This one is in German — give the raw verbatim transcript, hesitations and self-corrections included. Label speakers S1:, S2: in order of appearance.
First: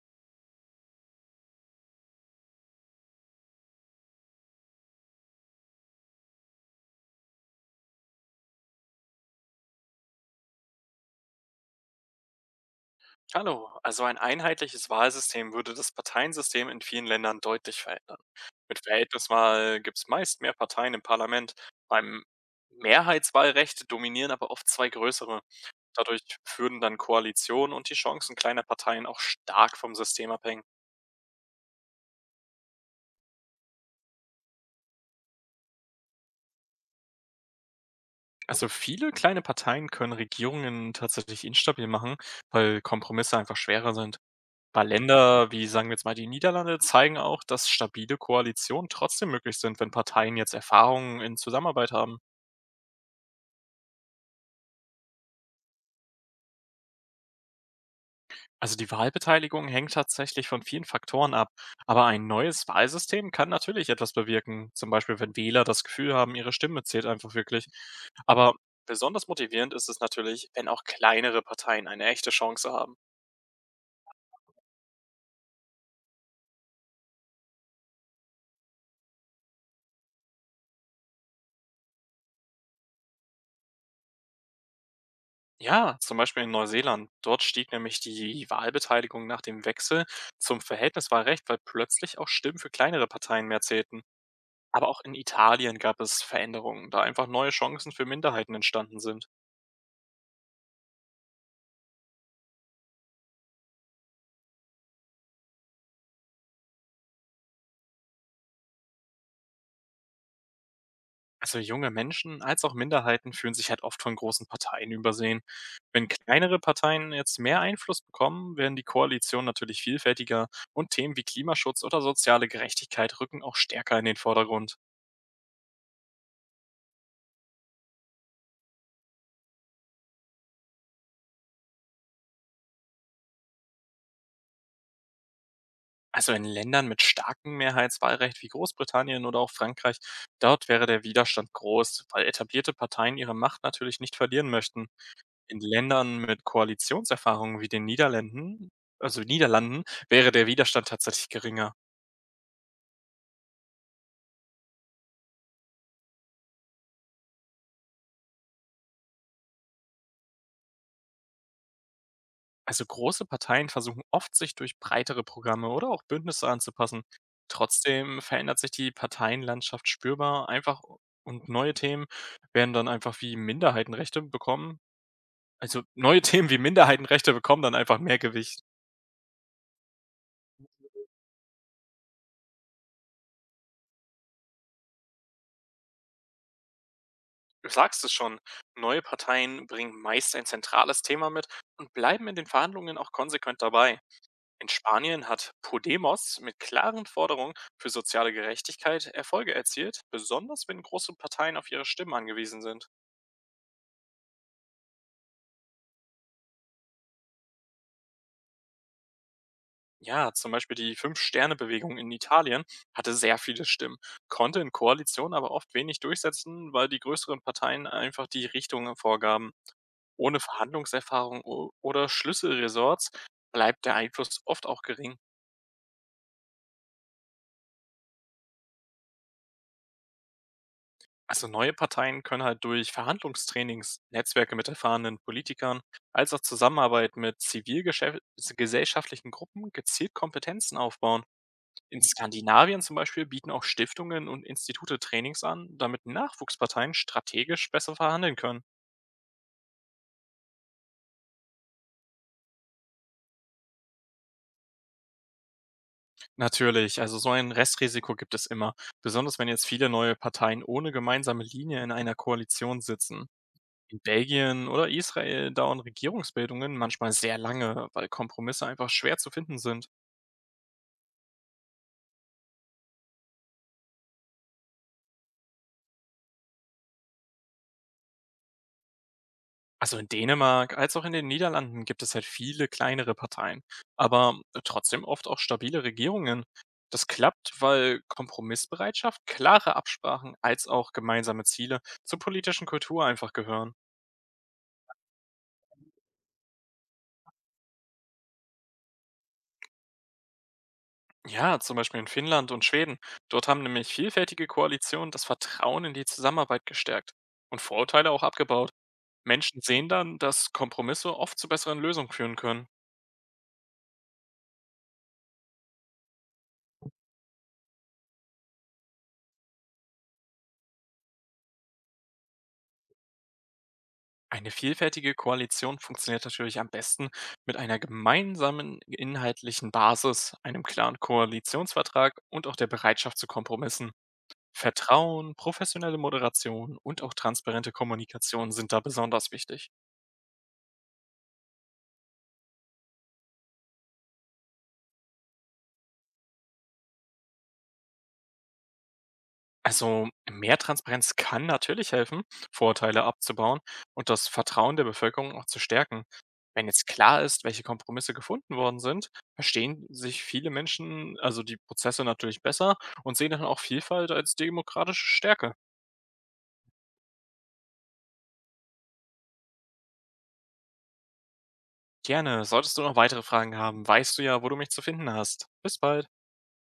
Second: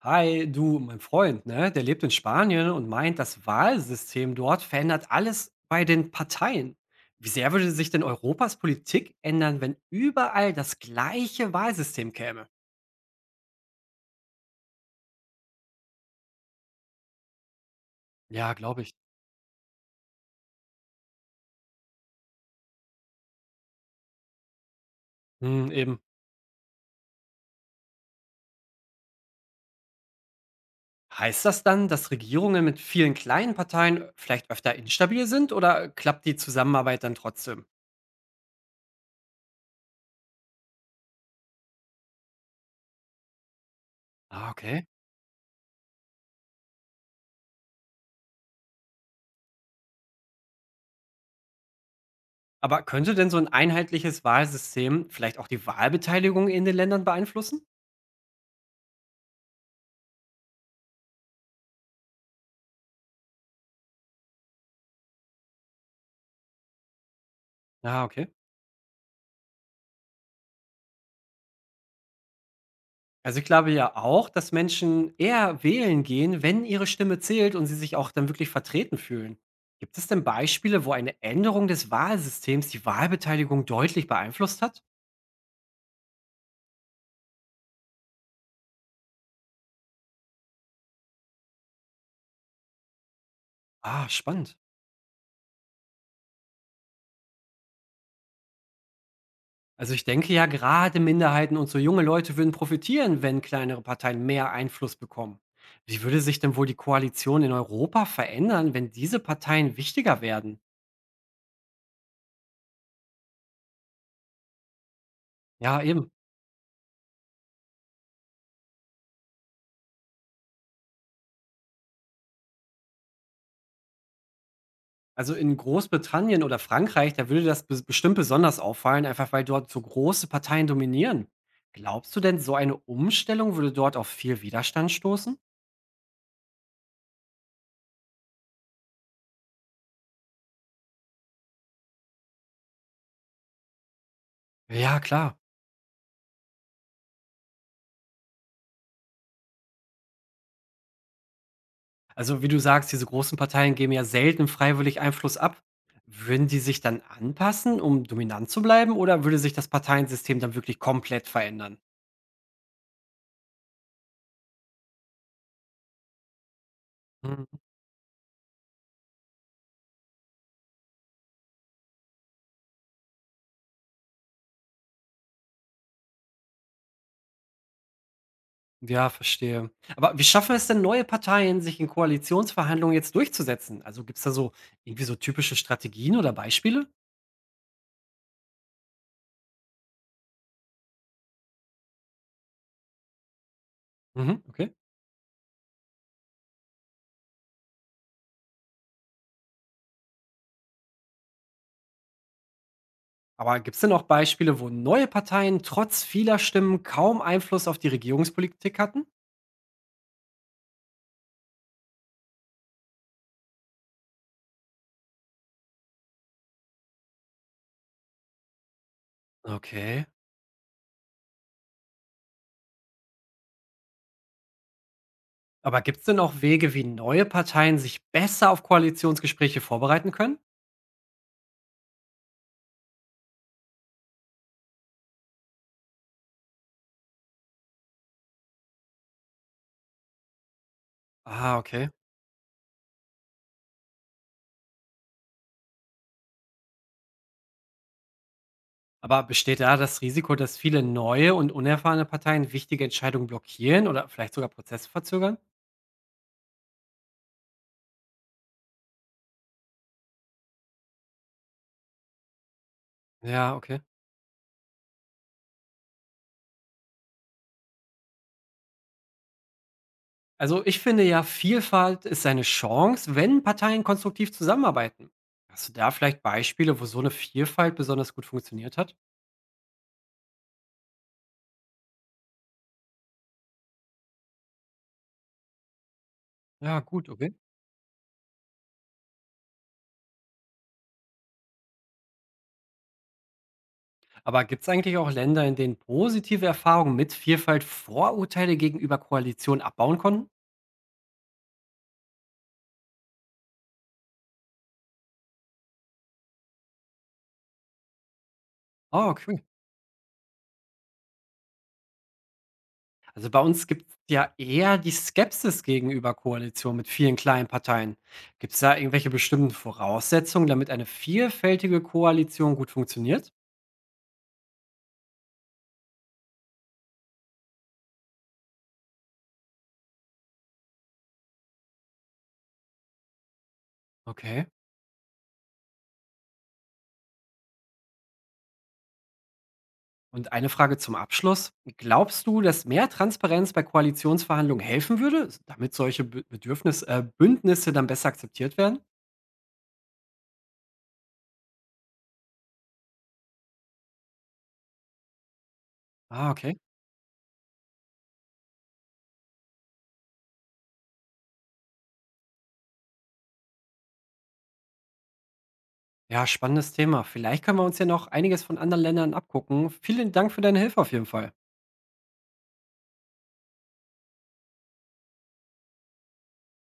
S1: Hi, du, mein Freund, ne, der lebt in Spanien und meint, das Wahlsystem dort verändert alles bei den Parteien. Wie sehr würde sich denn Europas Politik ändern, wenn überall das gleiche Wahlsystem käme?
S2: Hallo, also ein einheitliches Wahlsystem würde das Parteiensystem in vielen Ländern deutlich verändern.
S1: Ja,
S2: Mit
S1: glaube ich.
S2: Verhältniswahl gibt es meist mehr Parteien im Parlament. Beim Mehrheitswahlrecht dominieren aber oft zwei größere.
S1: Hm, eben.
S2: Dadurch würden dann Koalitionen und die Chancen kleiner Parteien auch stark vom System abhängen.
S1: Heißt das dann, dass Regierungen mit vielen kleinen Parteien vielleicht öfter instabil sind oder klappt die Zusammenarbeit dann trotzdem?
S2: Also viele kleine Parteien können Regierungen tatsächlich instabil machen, weil Kompromisse einfach schwerer sind.
S1: Ah, okay.
S2: Weil Länder wie, sagen wir jetzt mal, die Niederlande zeigen auch, dass stabile Koalitionen trotzdem möglich sind, wenn Parteien jetzt Erfahrungen in Zusammenarbeit haben.
S1: Aber könnte denn so ein einheitliches Wahlsystem vielleicht auch die Wahlbeteiligung in den Ländern beeinflussen?
S2: Also die Wahlbeteiligung hängt tatsächlich von vielen Faktoren ab. Aber ein neues Wahlsystem kann natürlich etwas bewirken. Zum Beispiel, wenn Wähler das Gefühl haben, ihre Stimme zählt einfach wirklich.
S1: Ah, okay.
S2: Aber besonders motivierend ist es natürlich, wenn auch kleinere Parteien eine echte Chance haben.
S1: Also, ich glaube ja auch, dass Menschen eher wählen gehen, wenn ihre Stimme zählt und sie sich auch dann wirklich vertreten fühlen. Gibt es denn Beispiele, wo eine Änderung des Wahlsystems die Wahlbeteiligung deutlich beeinflusst hat?
S2: Ja, zum Beispiel in Neuseeland. Dort stieg nämlich die Wahlbeteiligung nach dem Wechsel zum Verhältniswahlrecht, weil plötzlich auch Stimmen für kleinere Parteien mehr zählten.
S1: Ah, spannend.
S2: Aber auch in Italien gab es Veränderungen, da einfach neue Chancen für Minderheiten entstanden sind.
S1: Also ich denke ja, gerade Minderheiten und so junge Leute würden profitieren, wenn kleinere Parteien mehr Einfluss bekommen. Wie würde sich denn wohl die Koalition in Europa verändern, wenn diese Parteien wichtiger werden?
S2: Also junge Menschen als auch Minderheiten fühlen sich halt oft von großen Parteien übersehen.
S1: Ja,
S2: Wenn
S1: eben.
S2: kleinere Parteien jetzt mehr Einfluss bekommen, werden die Koalitionen natürlich vielfältiger und Themen wie Klimaschutz oder soziale Gerechtigkeit rücken auch stärker in den Vordergrund.
S1: Also in Großbritannien oder Frankreich, da würde das bes- bestimmt besonders auffallen, einfach weil dort so große Parteien dominieren. Glaubst du denn, so eine Umstellung würde dort auf viel Widerstand stoßen?
S2: Also in Ländern mit starkem Mehrheitswahlrecht wie Großbritannien oder auch Frankreich, dort wäre der Widerstand groß, weil etablierte Parteien ihre Macht natürlich nicht verlieren möchten.
S1: Ja, klar.
S2: In Ländern mit Koalitionserfahrungen wie den Niederlanden, also Niederlanden, wäre der Widerstand tatsächlich geringer.
S1: Also wie du sagst, diese großen Parteien geben ja selten freiwillig Einfluss ab. Würden die sich dann anpassen, um dominant zu bleiben, oder würde sich das Parteiensystem dann wirklich komplett verändern?
S2: Also große Parteien versuchen oft, sich durch breitere Programme oder auch Bündnisse anzupassen.
S1: Hm,
S2: Trotzdem verändert sich die Parteienlandschaft spürbar einfach und neue Themen werden dann einfach wie Minderheitenrechte bekommen Also, neue Themen wie Minderheitenrechte bekommen dann einfach mehr Gewicht.
S1: ja, verstehe. Aber wie schaffen es denn neue Parteien, sich in Koalitionsverhandlungen jetzt durchzusetzen? Also gibt es da so irgendwie so typische Strategien oder Beispiele?
S2: Du sagst es schon, neue Parteien bringen meist ein zentrales Thema mit und bleiben in den Verhandlungen auch konsequent dabei.
S1: Mhm,
S2: In
S1: okay.
S2: Spanien hat Podemos mit klaren Forderungen für soziale Gerechtigkeit Erfolge erzielt, besonders wenn große Parteien auf ihre Stimmen angewiesen sind.
S1: Aber gibt es denn auch Beispiele, wo neue Parteien trotz vieler Stimmen kaum Einfluss auf die Regierungspolitik hatten?
S2: Ja, zum Beispiel die Fünf-Sterne-Bewegung in Italien hatte sehr viele Stimmen, konnte in Koalitionen aber oft wenig durchsetzen, weil die größeren Parteien einfach die Richtungen vorgaben.
S1: Okay.
S2: Ohne Verhandlungserfahrung o- oder Schlüsselresorts bleibt der Einfluss oft auch gering.
S1: Aber gibt es denn auch Wege, wie neue Parteien sich besser auf Koalitionsgespräche vorbereiten können?
S2: Also neue Parteien können halt durch Verhandlungstrainings, Netzwerke mit erfahrenen Politikern, als auch Zusammenarbeit mit zivilgesellschaftlichen Gruppen gezielt Kompetenzen aufbauen.
S1: Ah, okay.
S2: In Skandinavien zum Beispiel bieten auch Stiftungen und Institute Trainings an, damit Nachwuchsparteien strategisch besser verhandeln können.
S1: Aber besteht da das Risiko, dass viele neue und unerfahrene Parteien wichtige Entscheidungen blockieren oder vielleicht sogar Prozesse verzögern?
S2: Natürlich, also so ein Restrisiko gibt es immer, besonders wenn jetzt viele neue Parteien ohne gemeinsame Linie in einer Koalition sitzen.
S1: Ja, okay.
S2: In Belgien oder Israel dauern Regierungsbildungen manchmal sehr lange, weil Kompromisse einfach schwer zu finden sind.
S1: Also ich finde ja, Vielfalt ist eine Chance, wenn Parteien konstruktiv zusammenarbeiten. Hast du da vielleicht Beispiele, wo so eine Vielfalt besonders gut funktioniert hat?
S2: Also in Dänemark als auch in den Niederlanden gibt es halt viele kleinere Parteien, aber trotzdem oft auch stabile Regierungen.
S1: Ja,
S2: Das
S1: gut, okay.
S2: klappt, weil Kompromissbereitschaft, klare Absprachen als auch gemeinsame Ziele zur politischen Kultur einfach gehören.
S1: Aber gibt's eigentlich auch Länder, in denen positive Erfahrungen mit Vielfalt Vorurteile gegenüber Koalitionen abbauen konnten?
S2: Ja, zum Beispiel in Finnland und Schweden. Dort haben nämlich vielfältige Koalitionen das Vertrauen in die Zusammenarbeit gestärkt und Vorurteile auch abgebaut.
S1: Ah, okay.
S2: Menschen sehen dann, dass Kompromisse oft zu besseren Lösungen führen können.
S1: Also bei uns gibt's ja eher die Skepsis gegenüber Koalitionen mit vielen kleinen Parteien. Gibt's da irgendwelche bestimmten Voraussetzungen, damit eine vielfältige Koalition gut funktioniert?
S2: Eine vielfältige Koalition funktioniert natürlich am besten mit einer gemeinsamen inhaltlichen Basis, einem klaren Koalitionsvertrag und auch der Bereitschaft zu Kompromissen.
S1: Okay.
S2: Vertrauen, professionelle Moderation und auch transparente Kommunikation sind da besonders wichtig.
S1: Und eine Frage zum Abschluss. Glaubst du, dass mehr Transparenz bei Koalitionsverhandlungen helfen würde, damit solche Bü- Bedürfnis, äh, Bündnisse dann besser akzeptiert werden?
S2: Also mehr Transparenz kann natürlich helfen, Vorurteile abzubauen und das Vertrauen der Bevölkerung auch zu stärken.
S1: Ah, okay.
S2: Wenn jetzt klar ist, welche Kompromisse gefunden worden sind, verstehen sich viele Menschen also die Prozesse natürlich besser und sehen dann auch Vielfalt als demokratische Stärke.
S1: Ja, spannendes Thema. Vielleicht können wir uns ja noch einiges von anderen Ländern abgucken. Vielen Dank für deine Hilfe auf jeden Fall.
S2: Gerne, solltest du noch weitere Fragen haben, weißt du ja, wo du mich zu finden hast. Bis bald.